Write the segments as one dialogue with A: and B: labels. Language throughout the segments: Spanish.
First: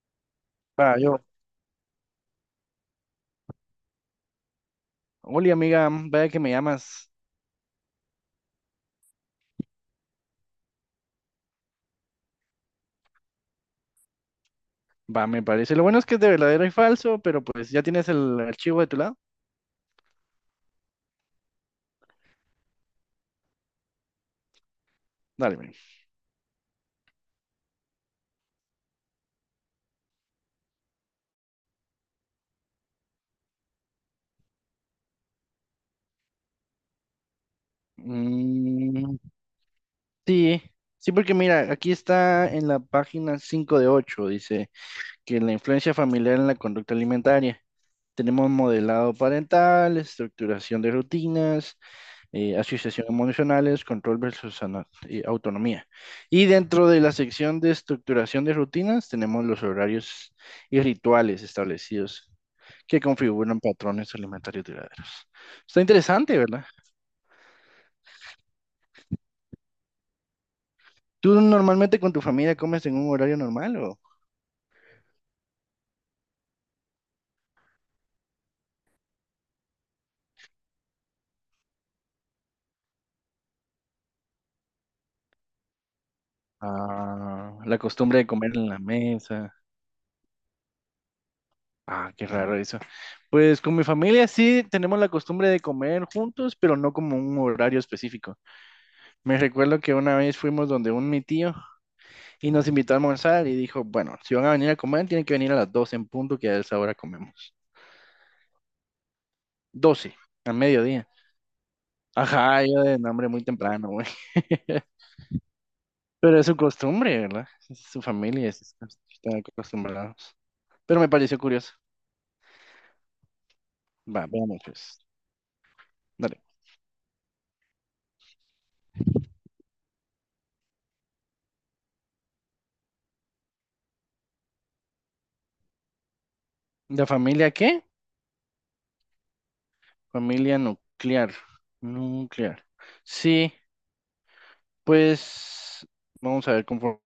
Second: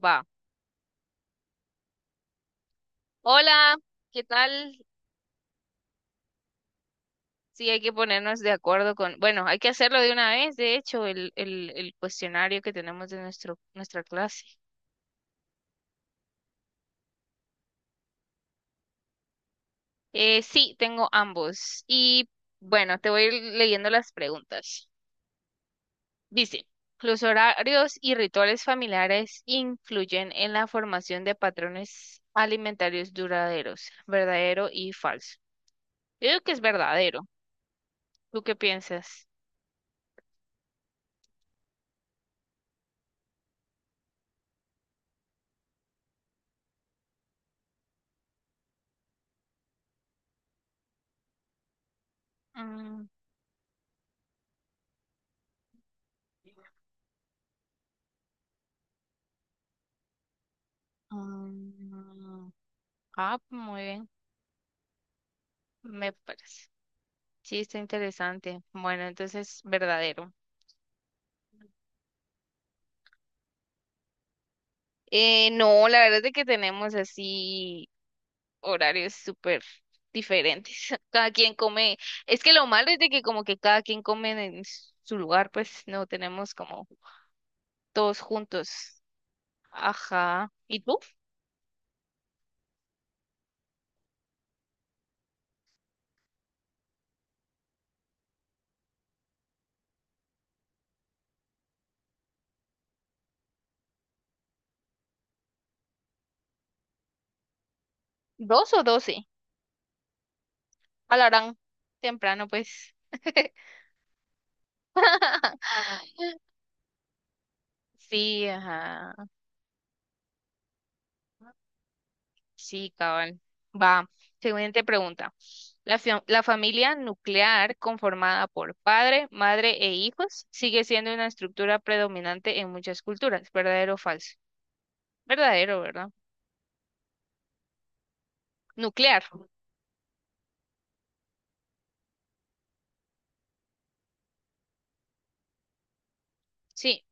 A: Va.
B: Va, yo.
A: Hola, ¿qué tal?
B: Hola, amiga, vaya que me llamas.
A: Sí, hay que ponernos de acuerdo con, bueno, hay que hacerlo de una vez, de hecho, el cuestionario que tenemos de nuestra clase.
B: Va, me parece. Lo bueno es que es de verdadero y falso, pero pues ya tienes el archivo de tu lado.
A: Sí, tengo ambos. Y bueno, te voy leyendo las preguntas.
B: Dale, ven.
A: Dice, ¿los horarios y rituales familiares influyen en la formación de patrones alimentarios duraderos? ¿Verdadero y falso? Yo digo que es verdadero. ¿Tú qué
B: Mm,
A: piensas?
B: sí, sí, porque mira, aquí está en la página 5 de 8, dice que la influencia familiar en la conducta alimentaria. Tenemos modelado parental, estructuración de rutinas, asociación
A: Mm.
B: emocionales, control versus autonomía. Y dentro de la sección de estructuración de rutinas tenemos los horarios y rituales establecidos
A: Mm.
B: que
A: Ah,
B: configuran
A: muy bien.
B: patrones alimentarios duraderos. Está
A: Me
B: interesante, ¿verdad?
A: parece. Sí, está interesante. Bueno, entonces, verdadero.
B: ¿Tú normalmente con tu familia comes en un horario normal o
A: No, la verdad es de que tenemos así horarios súper diferentes. Cada quien come. Es que lo malo es de que como que cada quien come en su lugar, pues no tenemos como
B: la costumbre
A: todos
B: de comer en la
A: juntos.
B: mesa?
A: Ajá. ¿Y tú?
B: Ah, qué raro eso. Pues con mi familia sí tenemos la costumbre de comer juntos, pero no como un horario específico. Me recuerdo que una vez fuimos donde un mi tío. Y nos invitó a almorzar y dijo, bueno, si van a venir a comer, tienen que venir a las 12 en punto, que a esa hora comemos.
A: ¿Dos o doce?
B: 12 a mediodía.
A: Alarán. Temprano,
B: Ajá, yo
A: pues.
B: de nombre muy temprano, güey. Pero es su costumbre, ¿verdad? Es su
A: Sí,
B: familia,
A: ajá.
B: están acostumbrados. Pero me pareció curioso.
A: Sí, cabal. Va.
B: Va, veamos
A: Siguiente
B: pues.
A: pregunta.
B: Dale.
A: La familia nuclear conformada por padre, madre e hijos sigue siendo una estructura predominante en muchas culturas. ¿Verdadero o falso? Verdadero, ¿verdad?
B: ¿De familia qué?
A: Nuclear.
B: Familia nuclear. Nuclear. Sí, pues vamos a ver conforme
A: Sí.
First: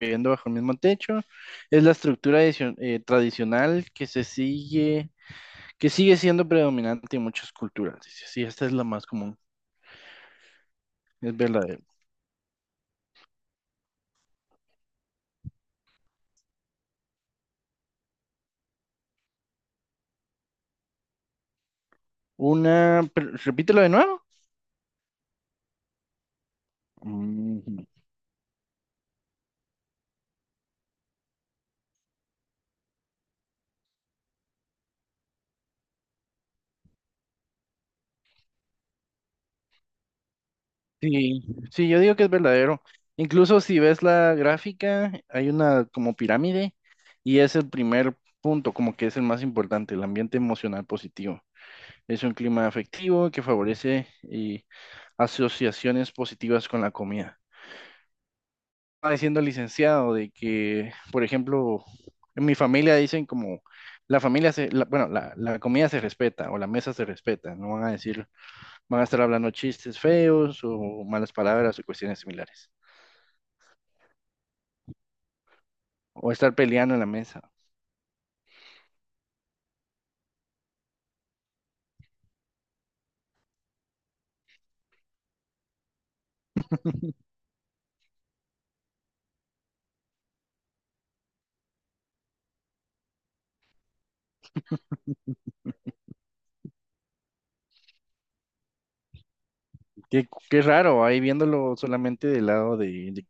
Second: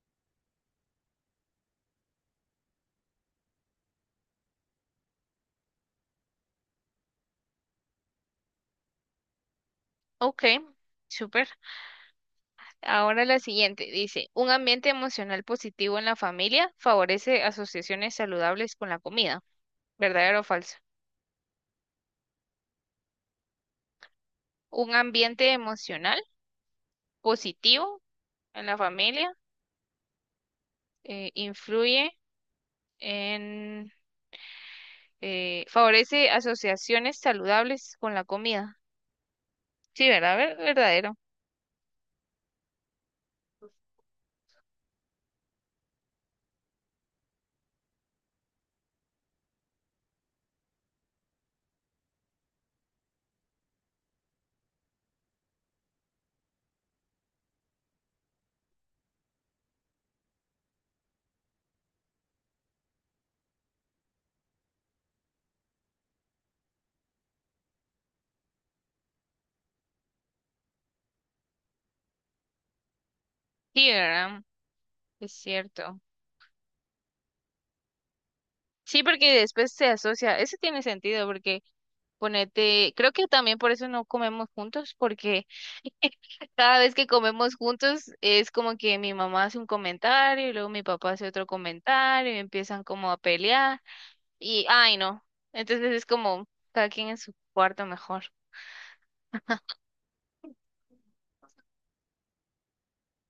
B: viviendo bajo el mismo techo. Es la estructura tradicional que sigue siendo predominante en muchas culturas. Dice, sí, esta es la más común,
A: Ok.
B: es
A: Súper.
B: verdadero.
A: Ahora la siguiente. Dice, un ambiente emocional positivo en la familia favorece asociaciones saludables con la comida. ¿Verdadero o falso?
B: Una, repítelo de nuevo.
A: Un ambiente emocional
B: Ujú.
A: positivo en la familia influye en favorece asociaciones saludables con la comida. Sí, ¿verdad? Verdadero.
B: Sí, sí, yo digo que es verdadero. Incluso si ves la gráfica, hay una como pirámide y es el primer punto, como que es el más importante, el ambiente emocional positivo. Es un clima afectivo que favorece y asociaciones positivas con la comida. Estaba diciendo el licenciado de que, por ejemplo, en mi familia dicen como la familia se, la- bueno, la comida se respeta o la mesa se respeta, no van a decir, van a estar hablando chistes feos o malas palabras o cuestiones similares,
A: Sí, ¿verdad? Es cierto.
B: o estar peleando en la mesa.
A: Sí, porque después se asocia. Eso tiene sentido porque ponete, creo que también por eso no comemos juntos, porque cada vez que comemos juntos es como que mi mamá hace un comentario y luego mi papá hace otro comentario y empiezan como a pelear y, ay, no. Entonces es como cada quien en su cuarto mejor.
B: Qué raro, ahí viéndolo solamente del lado de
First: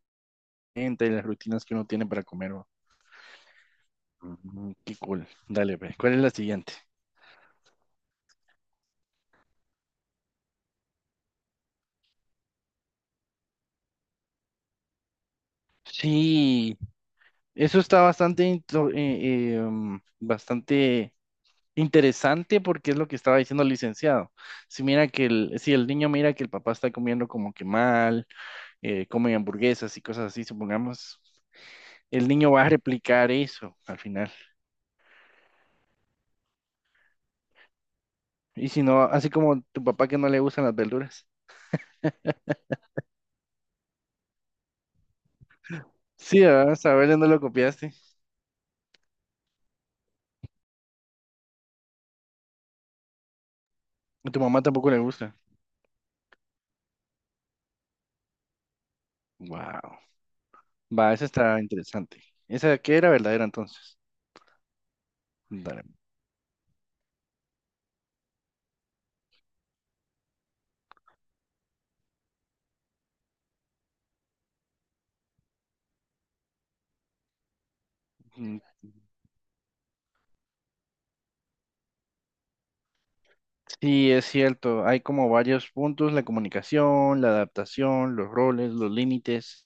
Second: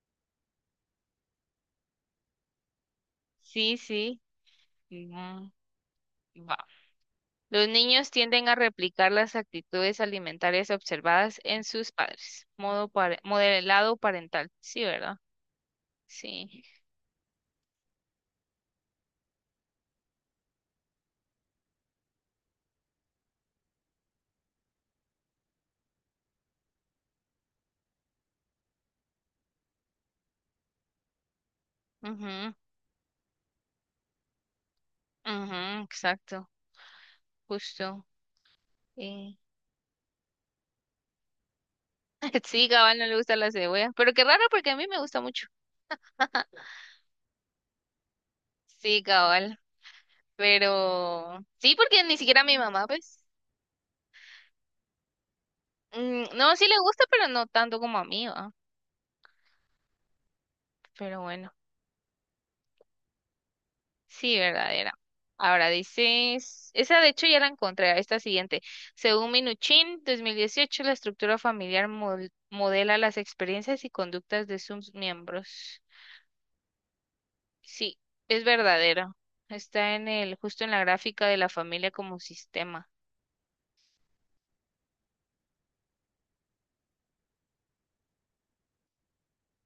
B: gente y las rutinas que uno tiene para comer, ¿no?
A: Sí, sí.
B: Qué cool.
A: Mm,
B: Dale, ve. ¿Cuál es la
A: Va.
B: siguiente?
A: Los niños tienden a replicar las actitudes alimentarias observadas en sus padres. Modelado parental. Sí, ¿verdad? Sí.
B: Sí, eso está bastante interesante porque es lo que estaba diciendo el licenciado. Si mira si el niño mira que el papá está comiendo como que mal, come hamburguesas y cosas así, supongamos, el niño
A: Ujú,
B: va a replicar eso al final.
A: ujú, exacto. Justo.
B: Y si no, así
A: Eh,
B: como tu papá que no le gustan las verduras.
A: Sí, cabal, no le gusta la cebolla. Pero qué raro porque a mí me gusta mucho.
B: Sí, ¿verdad? Saberle no lo copiaste.
A: Sí, cabal. Pero sí, porque ni siquiera a mi mamá, pues.
B: A tu mamá tampoco le gusta.
A: No, sí le gusta, pero no tanto como a mí, ¿va?
B: Wow. Va,
A: Pero
B: esa
A: bueno.
B: está interesante. ¿Esa que era verdadera entonces?
A: Sí, verdadera. Ahora
B: Dale.
A: dices, esa de hecho ya la encontré, esta siguiente. Según Minuchin, 2018, la estructura familiar modela las experiencias y conductas de sus miembros. Sí, es verdadero. Está en el, justo en la gráfica de la familia como sistema.
B: Sí, es cierto, hay como varios puntos, la comunicación, la adaptación, los roles, los límites,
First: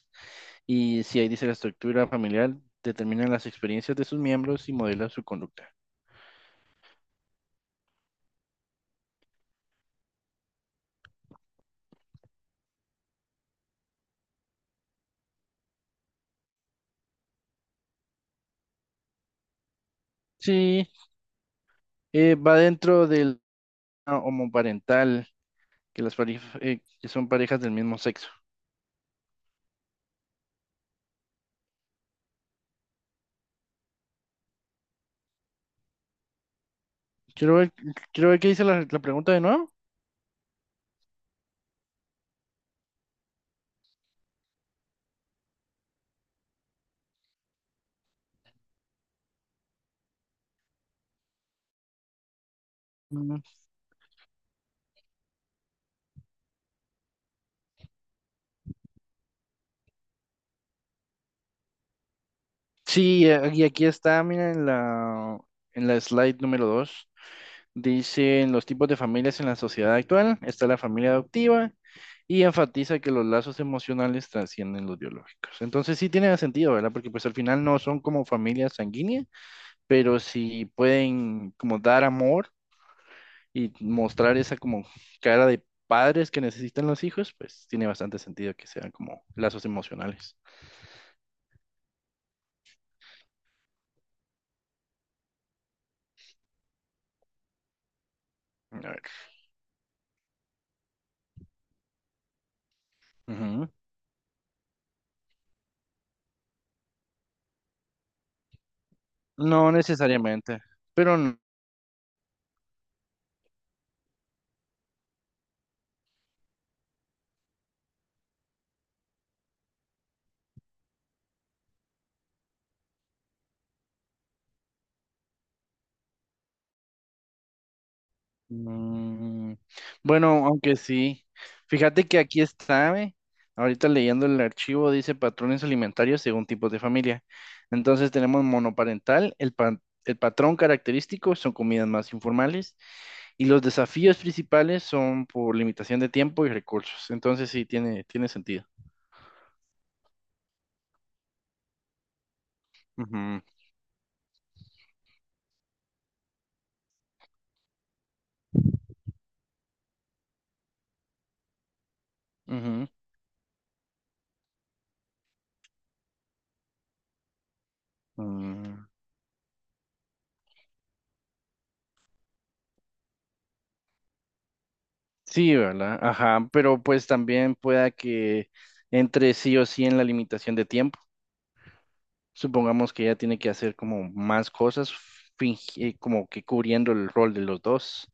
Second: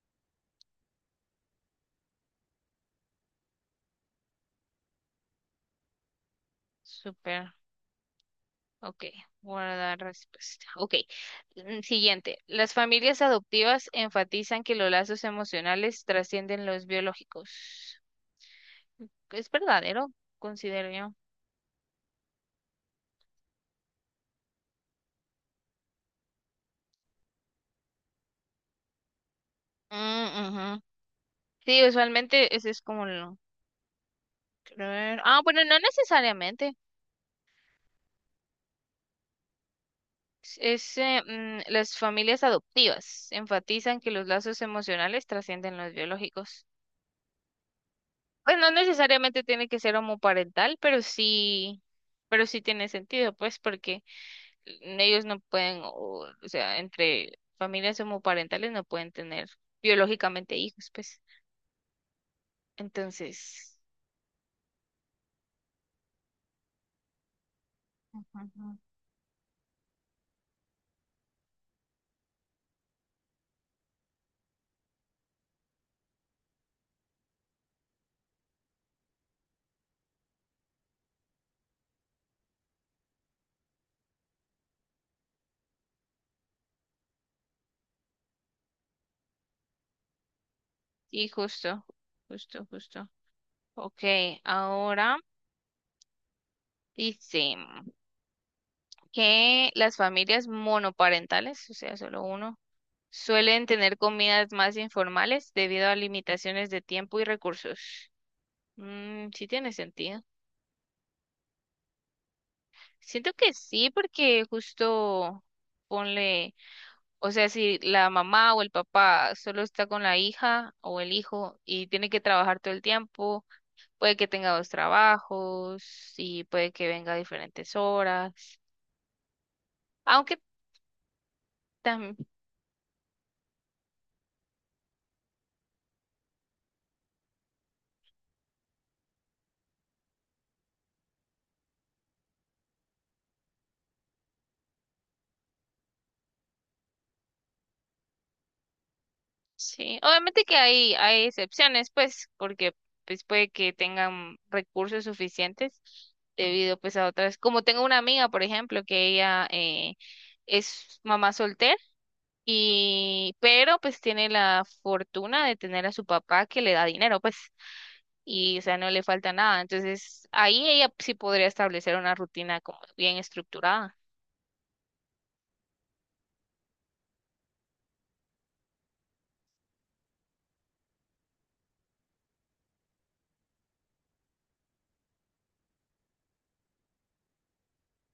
B: y si ahí dice la estructura familiar, determinan las experiencias de sus miembros y modela su conducta.
A: Súper. Ok, guardar respuesta. Ok, siguiente. Las familias adoptivas enfatizan que los lazos emocionales trascienden los biológicos. Es verdadero,
B: Sí,
A: considero yo.
B: va dentro del homoparental, que las parejas, que son parejas del mismo sexo.
A: Mm, ujú. Sí, usualmente ese es como lo... Ah, bueno, no necesariamente.
B: Quiero ver, quiero ver qué dice la pregunta de nuevo.
A: Es, las familias adoptivas enfatizan que los lazos emocionales trascienden los biológicos. Pues no necesariamente tiene que ser homoparental, pero sí tiene sentido,
B: Mm,
A: pues, porque ellos no pueden, o sea, entre familias homoparentales no pueden tener biológicamente hijos, pues.
B: sí, y
A: Entonces,
B: aquí está, mira, en la slide número 2.
A: ujú,
B: Dicen los
A: ujú.
B: tipos de familias en la sociedad actual, está la familia adoptiva y enfatiza que los lazos emocionales trascienden los biológicos. Entonces sí tiene sentido, ¿verdad? Porque pues al final no son como familias sanguíneas, pero sí pueden como dar amor y mostrar esa como cara de padres que necesitan los hijos, pues tiene bastante sentido que sean como lazos emocionales.
A: Sí, justo, justo, justo. Ok, ahora dice
B: A ver.
A: que las familias monoparentales, o sea, solo uno, suelen
B: Ujú.
A: tener comidas más informales debido a limitaciones de tiempo y recursos. Mm, sí
B: No
A: tiene sentido.
B: necesariamente, pero
A: Siento que sí, porque justo ponle, o sea, si la mamá o el papá solo está con la hija o el hijo y tiene que trabajar todo el tiempo, puede que tenga dos trabajos y puede que venga a diferentes horas.
B: Mm,
A: Aunque
B: bueno, aunque sí. Fíjate
A: también
B: que aquí está, ¿eh? Ahorita leyendo el archivo dice patrones alimentarios según tipos de familia. Entonces tenemos monoparental, el patrón característico son comidas más informales y los desafíos principales son por limitación de tiempo y recursos. Entonces sí, tiene sentido.
A: sí, obviamente que hay excepciones, pues, porque pues
B: Ujú,
A: puede que tengan recursos suficientes debido pues a otras, como tengo una amiga, por ejemplo, que ella es mamá soltera y, pero pues tiene la fortuna de tener a su papá que le da dinero, pues,
B: ujú,
A: y o sea,
B: mm.
A: no le falta nada. Entonces, ahí ella sí podría establecer una rutina como bien estructurada.
B: Sí, ¿verdad? Ajá, pero pues también pueda que entre sí o sí en la limitación de tiempo. Supongamos que ella tiene que hacer como más cosas, como que cubriendo el rol de los dos.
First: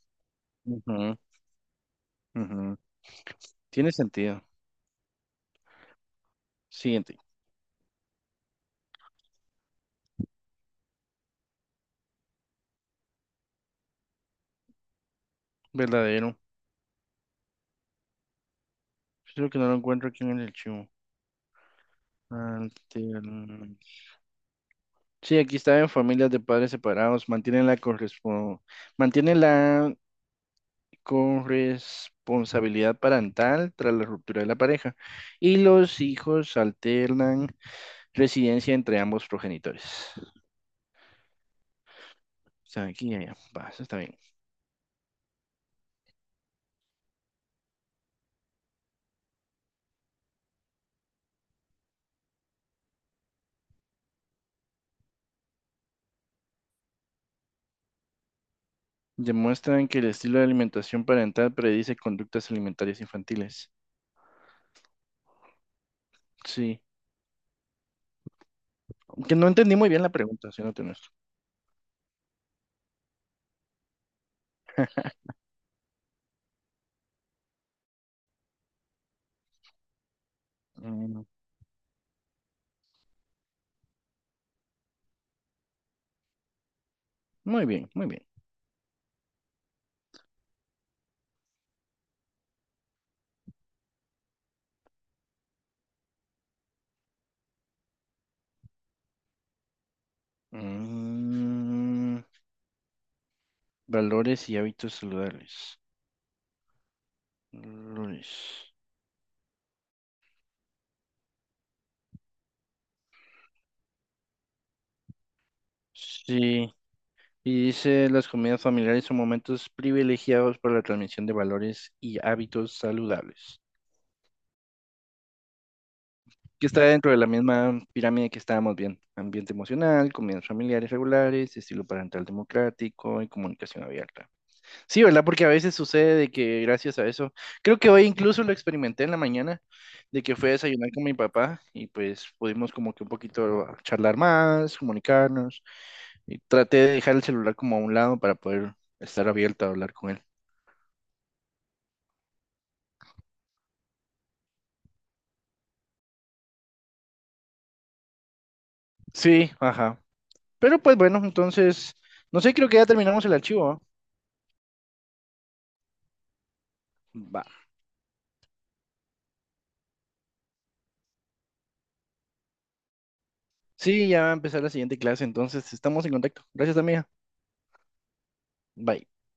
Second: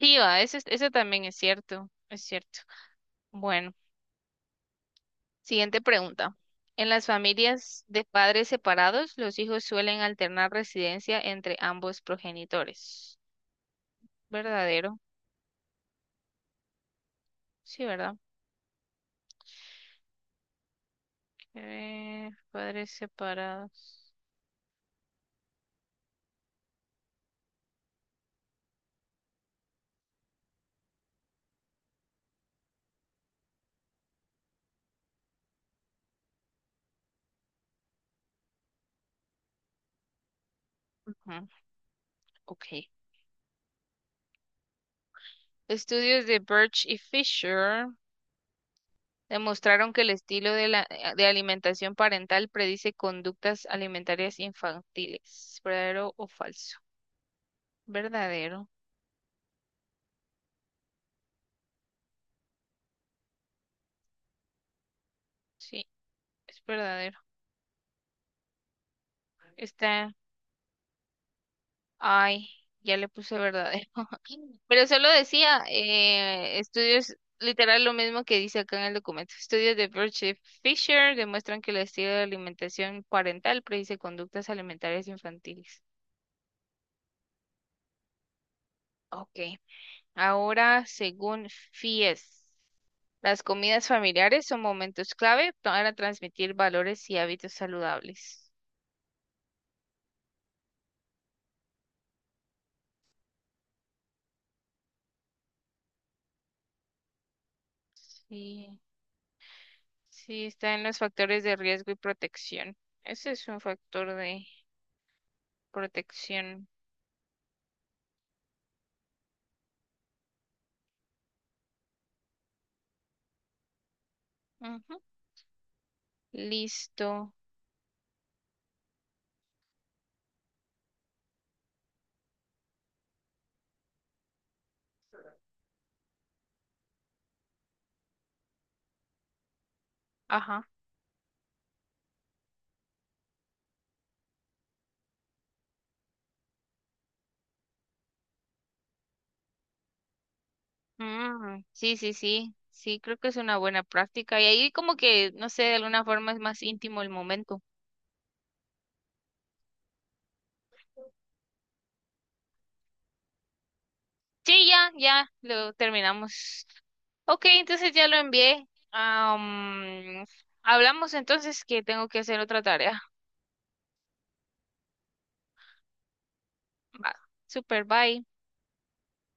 A: Sí, va, eso, eso
B: Ujú,
A: también es cierto, es cierto.
B: ujú.
A: Bueno.
B: Tiene sentido.
A: Siguiente pregunta. En las
B: Siguiente.
A: familias de padres separados, los hijos suelen alternar residencia entre ambos progenitores. ¿Verdadero?
B: Verdadero.
A: Sí, ¿verdad?
B: Creo que no lo encuentro aquí en el archivo.
A: Padres
B: Altern-
A: separados.
B: Sí, aquí está en familias de padres separados. Mantienen la mantienen la corresponsabilidad parental tras la ruptura de la pareja. Y los hijos alternan residencia entre ambos progenitores.
A: Ujú. Ok.
B: O sea, aquí y allá. Va, eso está bien.
A: Estudios de Birch y Fisher demostraron que el estilo de, de alimentación parental predice conductas alimentarias infantiles. ¿Verdadero o falso? Verdadero.
B: Demuestran que el estilo de alimentación parental predice conductas alimentarias infantiles.
A: Sí, es
B: Sí.
A: verdadero.
B: Que no entendí muy bien la
A: Está
B: pregunta, siéndote honesto.
A: ay, ya le puse verdadero. Pero solo decía estudios, literal lo mismo que dice acá en el documento. Estudios de Birch Fisher
B: Mm,
A: demuestran que el estilo de alimentación parental predice conductas alimentarias infantiles.
B: Muy bien, muy bien.
A: Ok, ahora según FIES, las comidas familiares son momentos clave para transmitir valores y hábitos saludables.
B: Mm, Valores y hábitos saludables. Valores.
A: Sí, sí, está en los factores de riesgo y protección. Ese es un factor de protección.
B: Sí. Y dice, las comidas familiares son momentos privilegiados para la transmisión de valores y hábitos saludables.
A: Ujú.
B: Que está dentro de la
A: Listo.
B: misma pirámide que estábamos viendo. Ambiente emocional, comidas familiares regulares, estilo parental democrático y comunicación abierta. Sí, ¿verdad? Porque a veces sucede de que gracias a eso, creo que hoy incluso lo experimenté en la mañana, de que fui a
A: Ajá.
B: desayunar con mi papá y pues pudimos como que un poquito charlar más, comunicarnos y traté de dejar el celular como a un lado para poder estar abierto a hablar con él.
A: Mm, sí, sí, sí. Sí, creo que es una buena práctica. Y ahí como que, no sé, de alguna forma es más íntimo el momento.
B: Sí, ajá. Pero pues bueno, entonces, no sé, creo que ya terminamos el archivo, ¿ah?
A: Sí, ya, ya, lo terminamos.
B: Va.
A: Ok, entonces ya lo envié. Am, hablamos entonces que tengo que hacer otra tarea.
B: Sí, ya va a empezar la siguiente clase, entonces estamos en contacto. Gracias, amiga.
A: Va. Super, bye.
B: Bye.